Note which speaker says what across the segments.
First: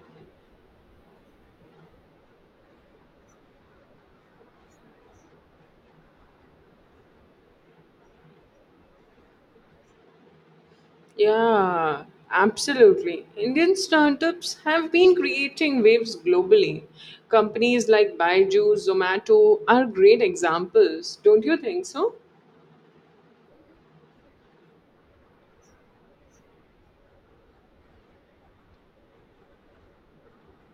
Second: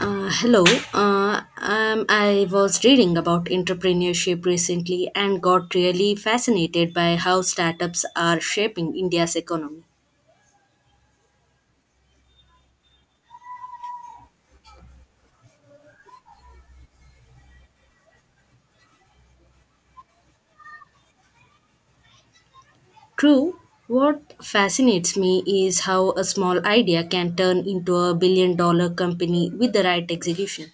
Speaker 1: Hello. I was reading about entrepreneurship recently and got really fascinated by how startups are shaping India's economy.
Speaker 2: Yeah, absolutely. Indian startups have been creating waves globally. Companies like Byju's, Zomato are great examples, don't you think so?
Speaker 1: True, what fascinates me is how a small idea can turn into a billion dollar company with the right execution.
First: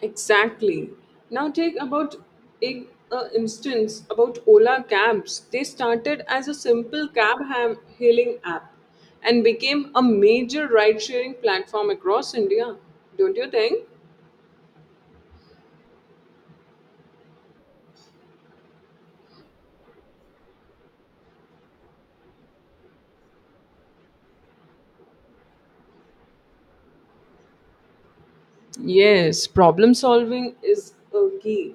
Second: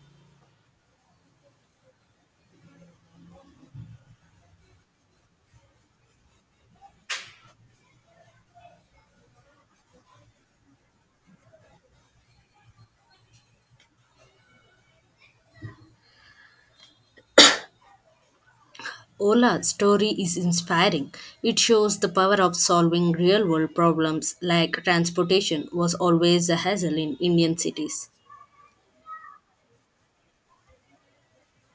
Speaker 2: Exactly. Now take about a, a instance about Ola cabs. They started as a simple hailing app and became a major ride-sharing platform across India, don't you think?
Speaker 1: Ola's story is inspiring. It shows the power of solving real world problems, like transportation was always a hassle in Indian cities.
Speaker 2: Yes, problem solving is a key.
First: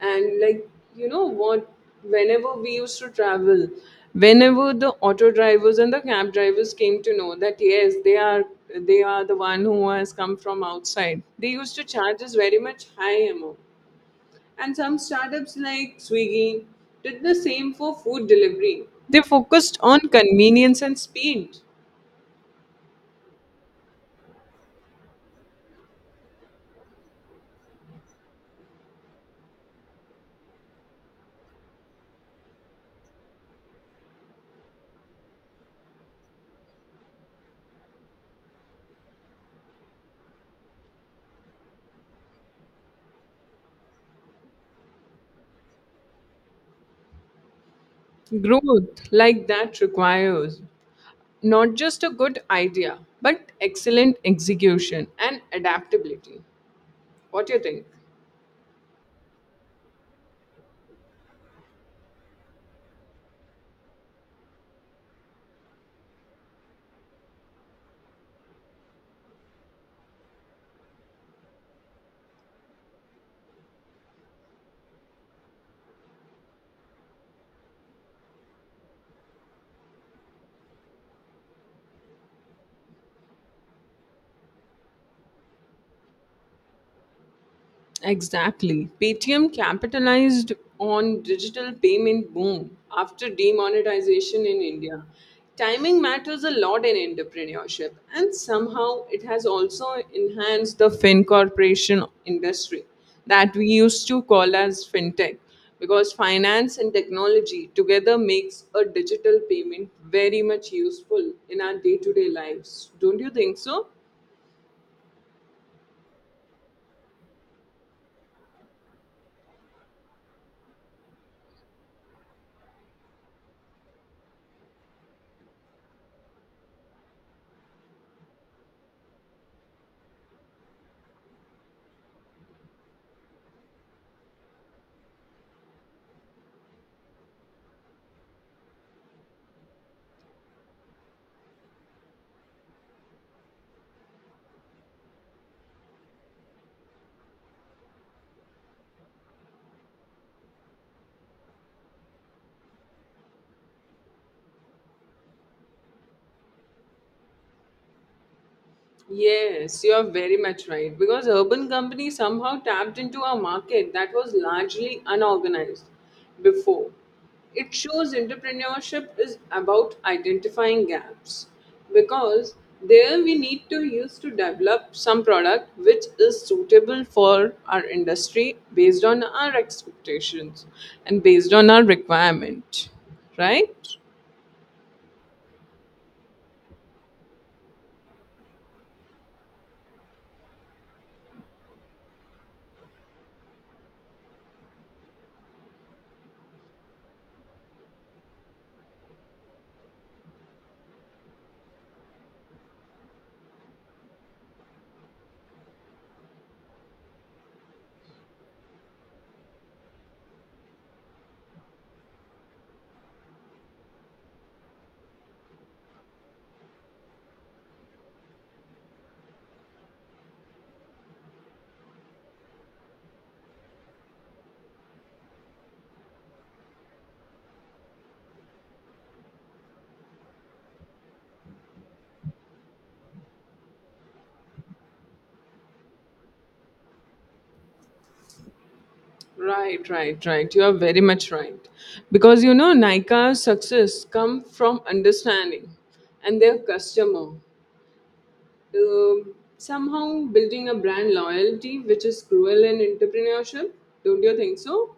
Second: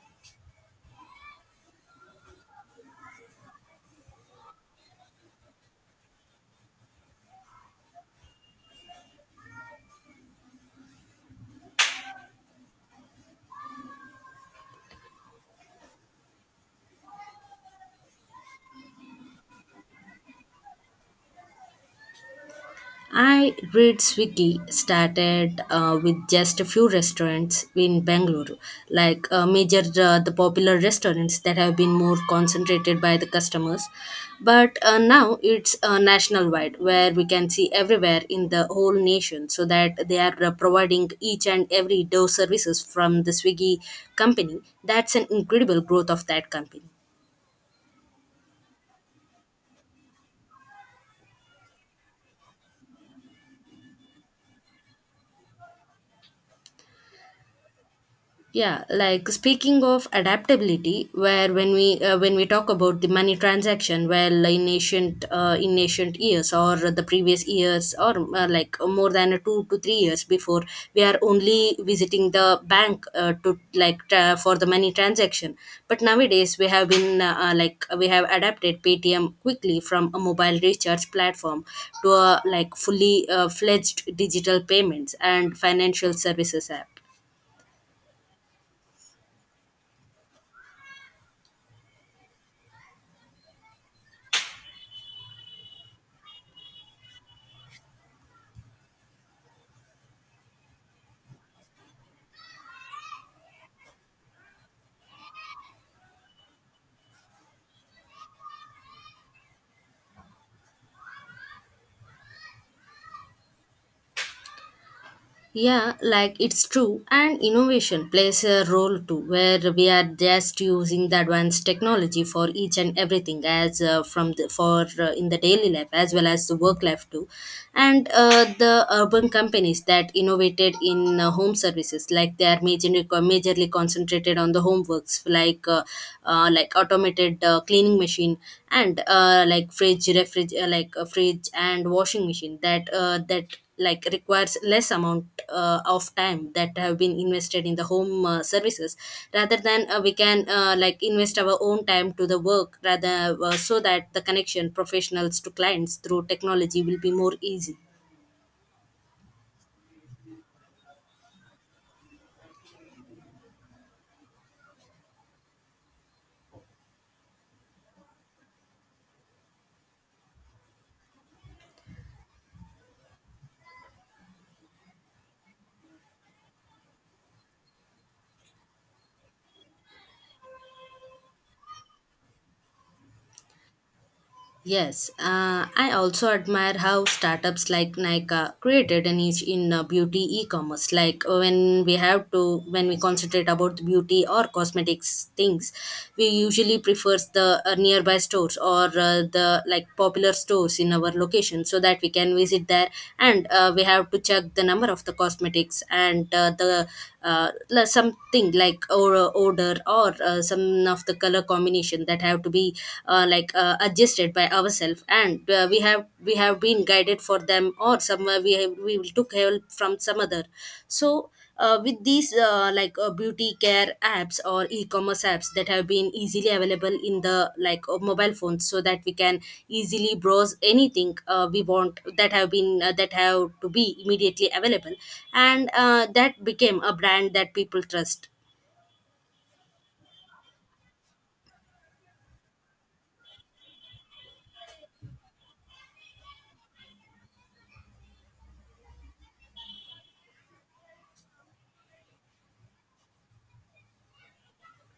Speaker 2: And, like, you know what, whenever we used to travel, whenever the auto drivers and the cab drivers came to know that yes, they are the one who has come from outside, they used to charge us very much high amount. And some startups like Swiggy did the same for food delivery. They focused on convenience and speed.
Speaker 1: I read Swiggy started with just a few restaurants in Bangalore, like major the popular restaurants that have been more concentrated by the customers. But now it's national wide, where we can see everywhere in the whole nation, so that they are providing each and every door services from the Swiggy company. That's an incredible growth of that company.
Speaker 2: Growth like that requires. Not just a good idea, but excellent execution and adaptability. What do you think?
Speaker 1: Yeah, like speaking of adaptability, where when we talk about the money transaction. Well, in ancient years or the previous years or like more than 2 to 3 years before, we are only visiting the bank to like for the money transaction. But nowadays we have been like we have adapted Paytm quickly from a mobile recharge platform to a like fully fledged digital payments and financial services app.
Speaker 2: Exactly. Paytm capitalized on digital payment boom after demonetization in India. Timing matters a lot in entrepreneurship, and somehow it has also enhanced the FinCorporation industry that we used to call as fintech because finance and technology together makes a digital payment very much useful in our day-to-day lives. Don't you think so?
Speaker 1: Yeah, like it's true. And innovation plays a role too, where we are just using the advanced technology for each and everything, as from the, for in the daily life as well as the work life too. And the urban companies that innovated in home services, like they are majorly concentrated on the home works, like automated cleaning machine and like fridge, refrigerator, like a fridge and washing machine that like requires less amount of time that have been invested in the home services, rather than we can like invest our own time to the work rather so that the connection professionals to clients through technology will be more easy.
Speaker 2: Yes, you're very much right. Because urban companies somehow tapped into a market that was largely unorganized before. It shows entrepreneurship is about identifying gaps because there we need to use to develop some product which is suitable for our industry based on our expectations and based on our requirement, right?
Speaker 1: Yes, I also admire how startups like Nike created a niche in beauty e-commerce. Like when we concentrate about the beauty or cosmetics things, we usually prefers the nearby stores or the like popular stores in our location so that we can visit there, and we have to check the number of the cosmetics and the like something like or odor or some of the color combination that have to be adjusted by ourselves, and we have been guided for them, or somewhere we will took help from some other. So with these beauty care apps or e-commerce apps that have been easily available in the like mobile phones so that we can easily browse anything we want that have been that have to be immediately available, and that became a brand that people trust.
Speaker 2: Right, right, right. You are very much right. Because, you know, Nika's success come from understanding and their customer. Somehow building a brand loyalty, which is cruel in entrepreneurship. Don't you think so?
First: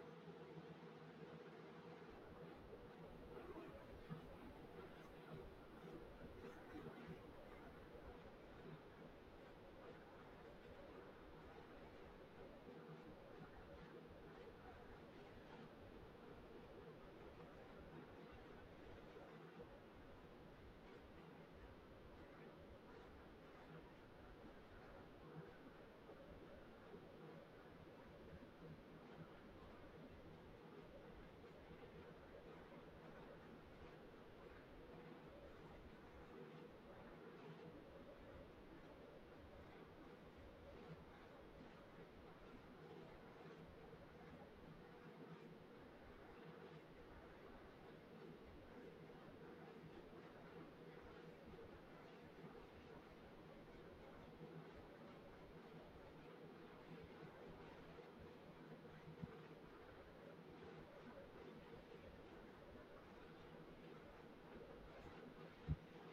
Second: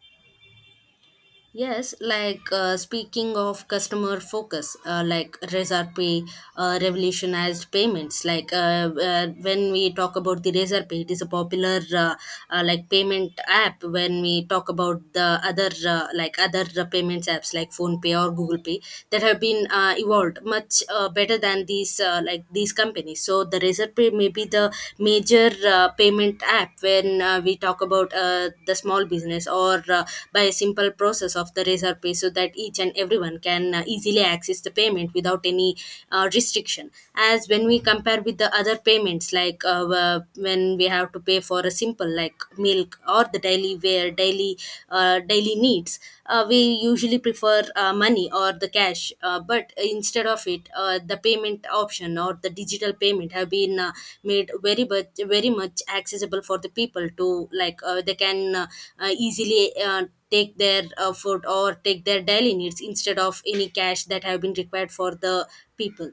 Speaker 1: Yes, like speaking of customer focus, like Razorpay revolutionized payments. Like when we talk about the Razorpay, it is a popular like payment app. When we talk about the other like other payments apps like PhonePe or Google Pay that have been evolved much better than these companies. So the Razorpay may be the major payment app when we talk about the small business, or by a simple process of the Razor Pay so that each and everyone can easily access the payment without any restriction. As when we compare with the other payments, like when we have to pay for a simple like milk or the daily wear, daily needs, we usually prefer money or the cash, but instead of it the payment option or the digital payment have been made very much accessible for the people to like they can easily take their food or take their daily needs instead of any cash that have been required for the people.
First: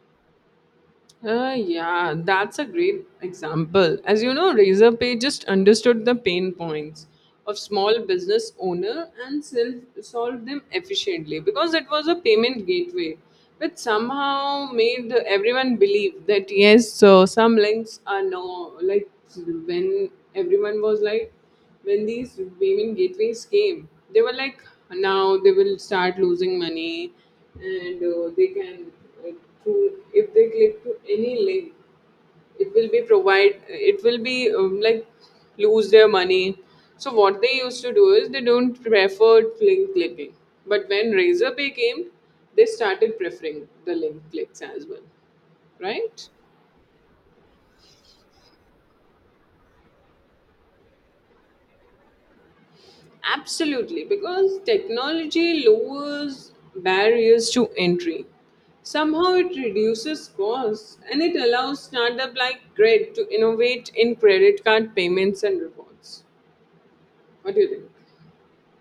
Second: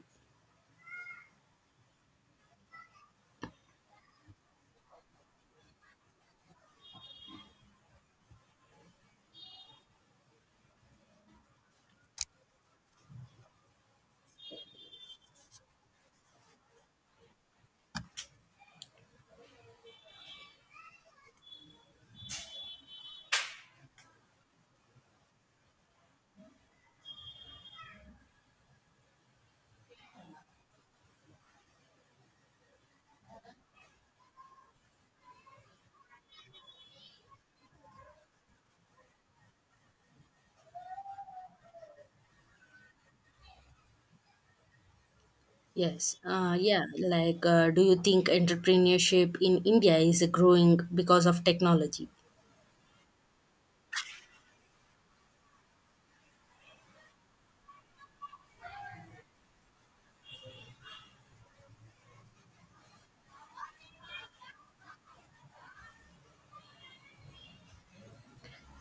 Speaker 2: Yeah, that's a great example. As you know, Razorpay just understood the pain points of small business owner and self- solved them efficiently because it was a payment gateway, which somehow made everyone believe that yes, so some links are no, like, when everyone was like when these payment gateways came, they were like now they will start losing money and they can to if they click to any link it will be provide it will be, like, lose their money. So what they used to do is they don't prefer link clicking. But when Razorpay came, they started preferring the link clicks as well,
Speaker 1: yes
Speaker 2: right.
Speaker 1: uh, yeah, like do you think entrepreneurship in India is growing because of technology?
Speaker 2: Absolutely, because technology lowers barriers to entry. Somehow it reduces costs and it allows startup like Grid to innovate in credit card payments and rewards. What do you think?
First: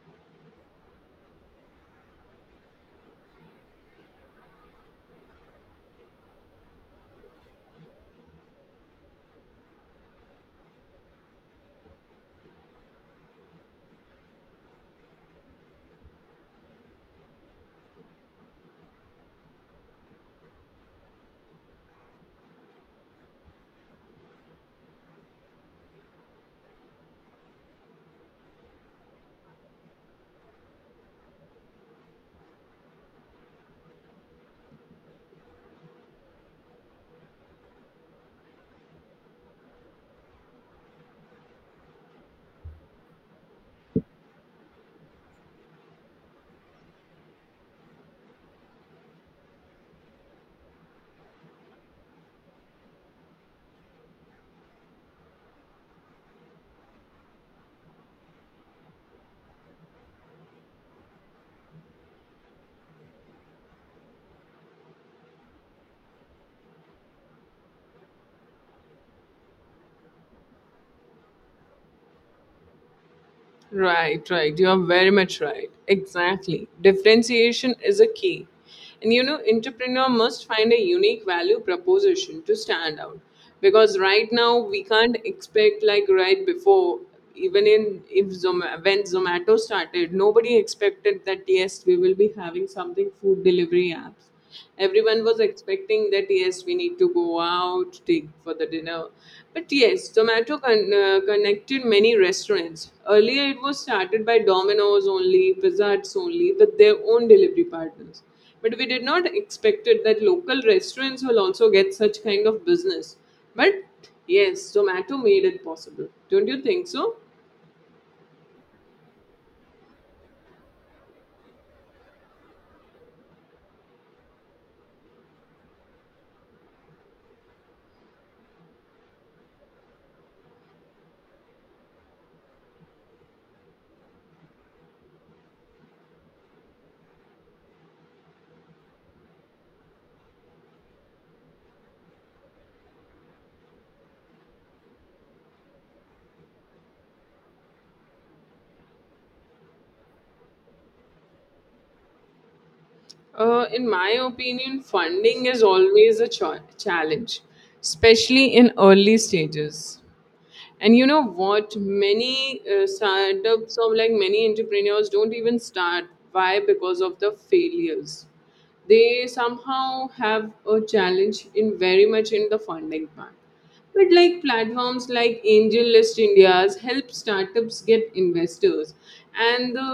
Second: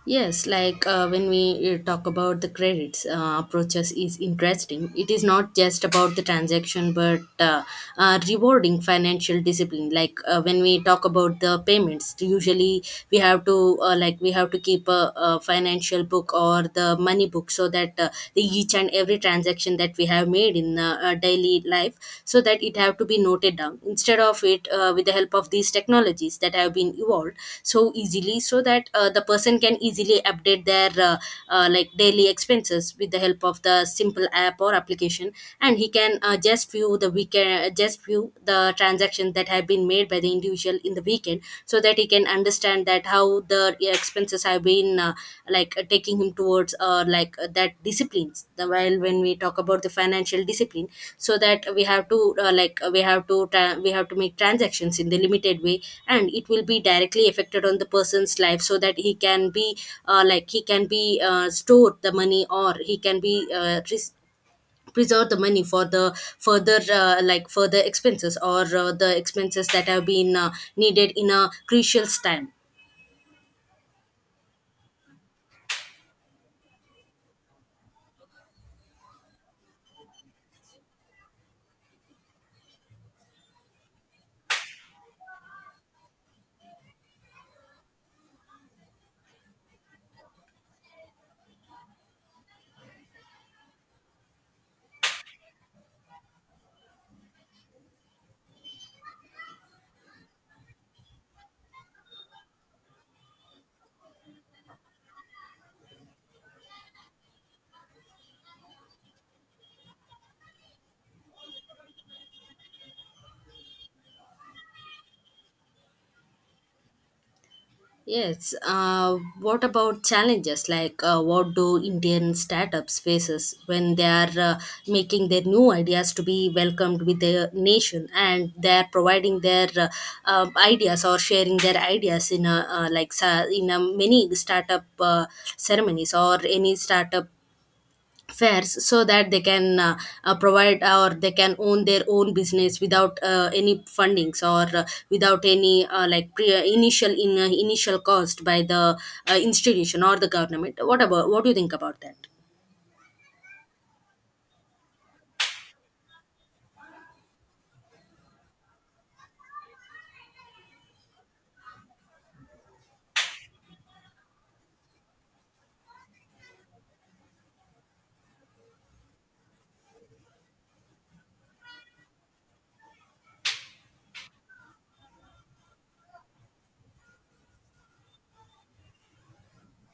Speaker 1: Yes, like when we talk about the credits approaches is interesting. It is not just about the transaction, but rewarding financial discipline. Like when we talk about the payments, usually we have to like we have to keep a financial book or the money book, so that the each and every transaction that we have made in a daily lead life, so that it have to be noted down. Instead of it, with the help of these technologies that have been evolved so easily, so that the person can easily update their like daily expenses with the help of the simple app or application. And he can just view the transactions that have been made by the individual in the weekend, so that he can understand that how the expenses have been taking him towards that disciplines the while when we talk about the financial discipline. So that we have to like we have to tra- we have to make transactions in the limited way, and it will be directly affected on the person's life so that he can be like he can be stored the money, or he can be preserve the money for the further like further expenses, or the expenses that have been needed in a crucial time.
Speaker 2: Right, right. You are very much right. Exactly. Differentiation is a key. And you know, entrepreneur must find a unique value proposition to stand out. Because right now we can't expect like right before even in if Zoma, when Zomato started, nobody expected that yes, we will be having something food delivery apps. Everyone was expecting that yes we need to go out take for the dinner. But yes, tomato connected many restaurants. Earlier it was started by Domino's only, Pizza Hut's only, with their own delivery partners, but we did not expected that local restaurants will also get such kind of business. But yes, tomato made it possible, don't you think so?
Speaker 1: Yes. What about challenges, like what do Indian startups faces when they are making their new ideas to be welcomed with the nation, and they are providing their ideas, or sharing their ideas in a many startup ceremonies or any startup fairs, so that they can provide, or they can own their own business without any fundings, or without any initial cost by the institution or the government. What about, what do you think about that?
Speaker 2: In my opinion, funding is always a challenge, especially in early stages. And you know what? Many startups, or like many entrepreneurs, don't even start. Why? Because of the failures they somehow have a challenge in very much in the funding part. But like platforms like Angel List India's help startups get investors. And the,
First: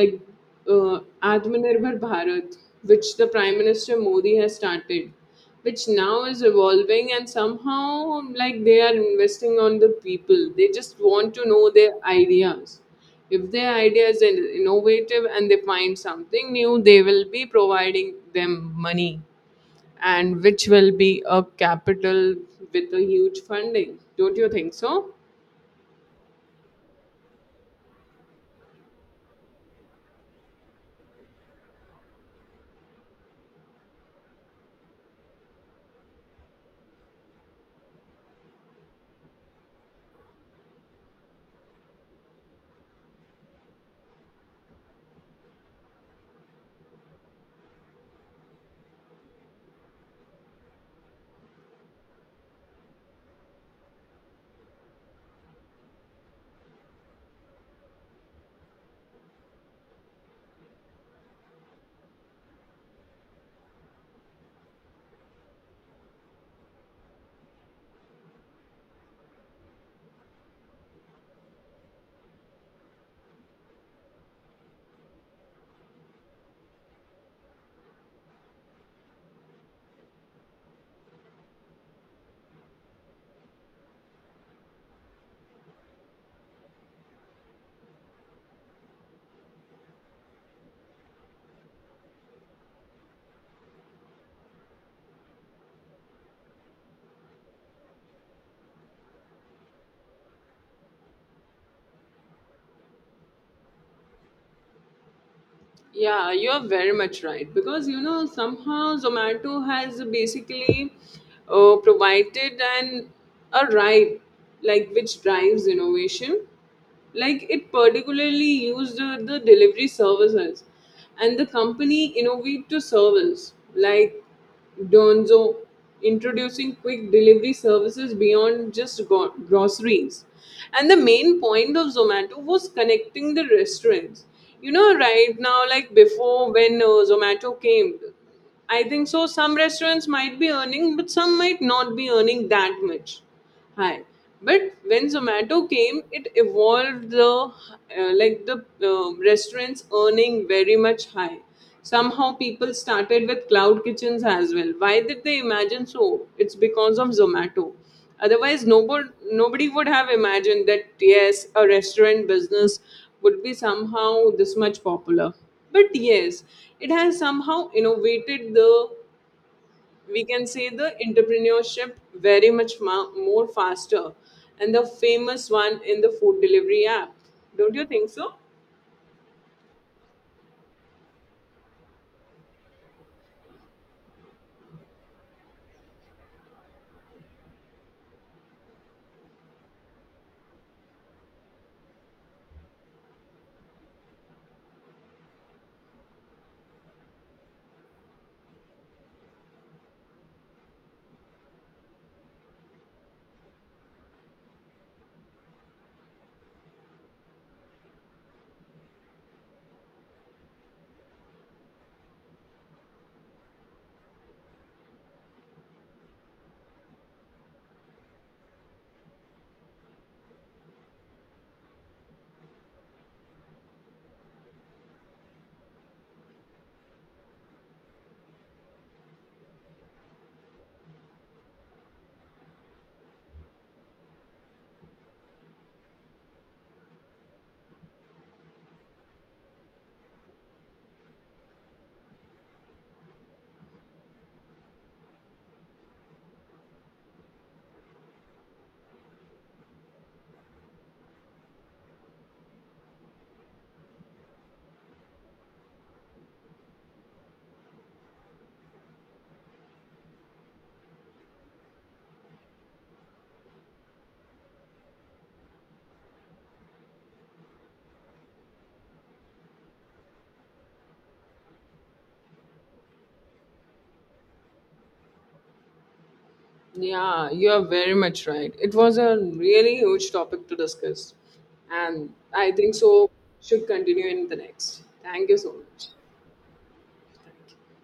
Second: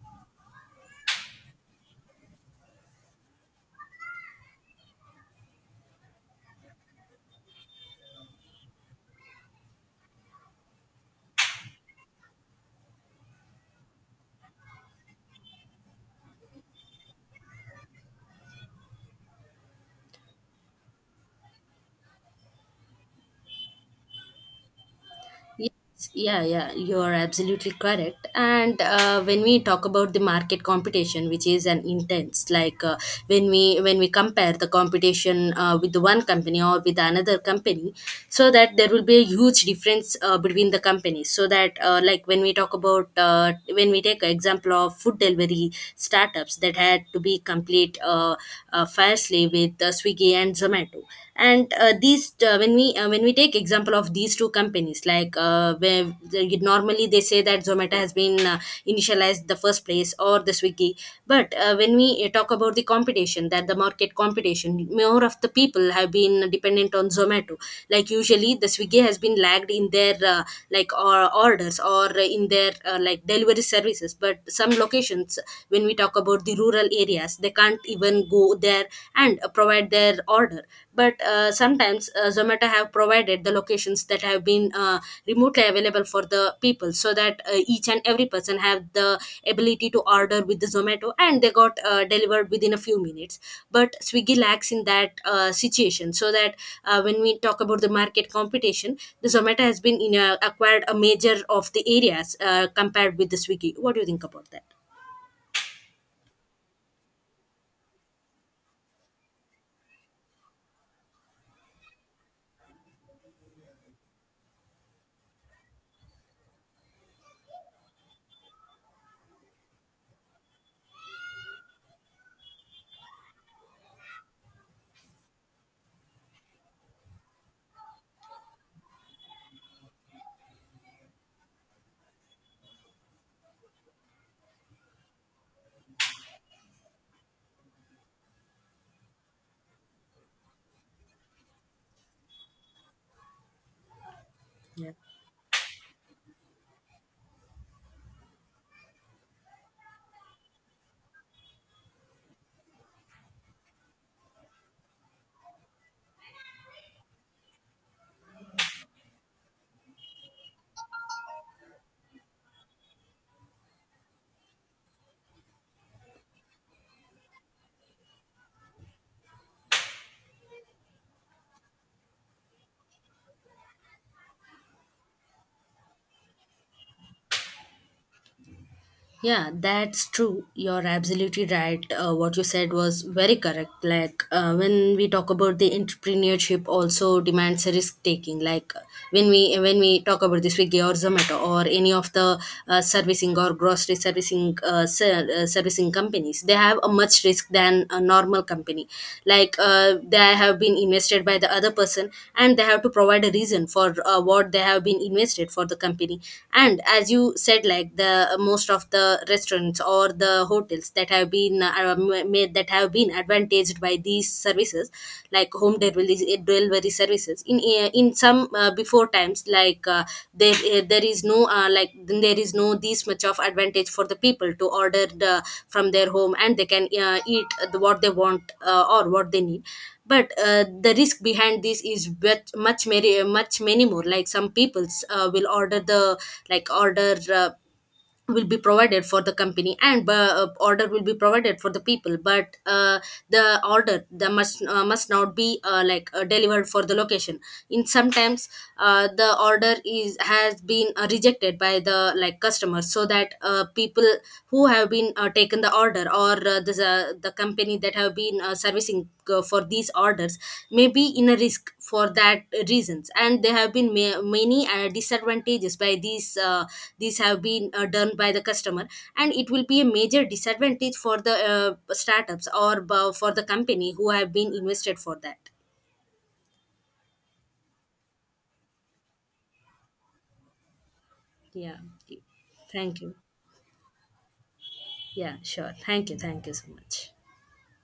Speaker 2: like, uh, Atmanirbhar Bharat, which the Prime Minister Modi has started, which now is evolving, and somehow like they are investing on the people. They just want to know their ideas. If their idea is innovative and they find something new, they will be providing them money, and which will be a capital with a huge funding, don't you think so?
Speaker 1: Yes, yeah, yeah, you're absolutely correct. And when we talk about the market competition, which is an intense, like when we compare the competition with the one company or with another company, so that there will be a huge difference between the companies. So that like when we take an example of food delivery startups that had to be complete fiercely with Swiggy and Zomato. And these when we take example of these two companies, like normally they say that Zomato has been initialized the first place or the Swiggy. But when we talk about the competition, that the market competition, more of the people have been dependent on Zomato. Like usually the Swiggy has been lagged in their like or orders or in their like delivery services, but some locations, when we talk about the rural areas, they can't even go there and provide their order. But sometimes Zomato have provided the locations that have been remotely available for the people, so that each and every person have the ability to order with the Zomato and they got delivered within a few minutes. But Swiggy lacks in that situation, so that when we talk about the market competition, the Zomato has been acquired a major of the areas compared with the Swiggy. What do you think about that?
Speaker 2: Yeah, you're very much right. Because you know somehow Zomato has basically provided an a right, like, which drives innovation. Like it particularly used the delivery services, and the company innovate to service like Donzo, introducing quick delivery services beyond just groceries. And the main point of Zomato was connecting the restaurants. You know, right now, like before, when Zomato came, I think so some restaurants might be earning, but some might not be earning that much high. But
Speaker 1: Yeah.
Speaker 2: when Zomato came, it evolved the like the restaurants earning very much high. Somehow people started with cloud kitchens as well. Why did they imagine so? It's because of Zomato. Otherwise, nobody would have imagined that, yes, a restaurant business would be somehow this much popular. But yes, it has somehow innovated the, we can say, the entrepreneurship very much more faster. And the famous one in the food delivery app. Don't you think so?
Speaker 1: Yeah, that's true. You're absolutely right. What you said was very correct. Like when we talk about the entrepreneurship, also demands a risk taking. Like when we talk about the Swiggy or Zomato, or any of the servicing or grocery servicing companies, they have a much risk than a normal company. Like they have been invested by the other person, and they have to provide a reason for what they have been invested for the company. And as you said, like the most of the restaurants or the hotels that have been made, that have been advantaged by these services, like home delivery, delivery services in some before times. Like there is no this much of advantage for the people to order from their home, and they can eat what they want or what they need. But the risk behind this is much many more, like some peoples will order the, like order will be provided for the company, and order will be provided for the people. But the order the must not be delivered for the location in sometimes. Uh, the order is has been rejected by the like customers, so that people who have been taken the order, or the company that have been servicing for these orders, may be in a risk for that reasons. And there have been many disadvantages by these have been done by the customer, and it will be a major disadvantage for the startups or for the company who have been invested for that.
Speaker 2: Yeah, you are very much right. It was a really huge topic to discuss.
Speaker 1: Yeah,
Speaker 2: And I think
Speaker 1: thank
Speaker 2: so
Speaker 1: you.
Speaker 2: should continue in the next. Thank
Speaker 1: Yeah,
Speaker 2: you so
Speaker 1: sure.
Speaker 2: much.
Speaker 1: Thank you, thank you so much.
Speaker 2: Thank you.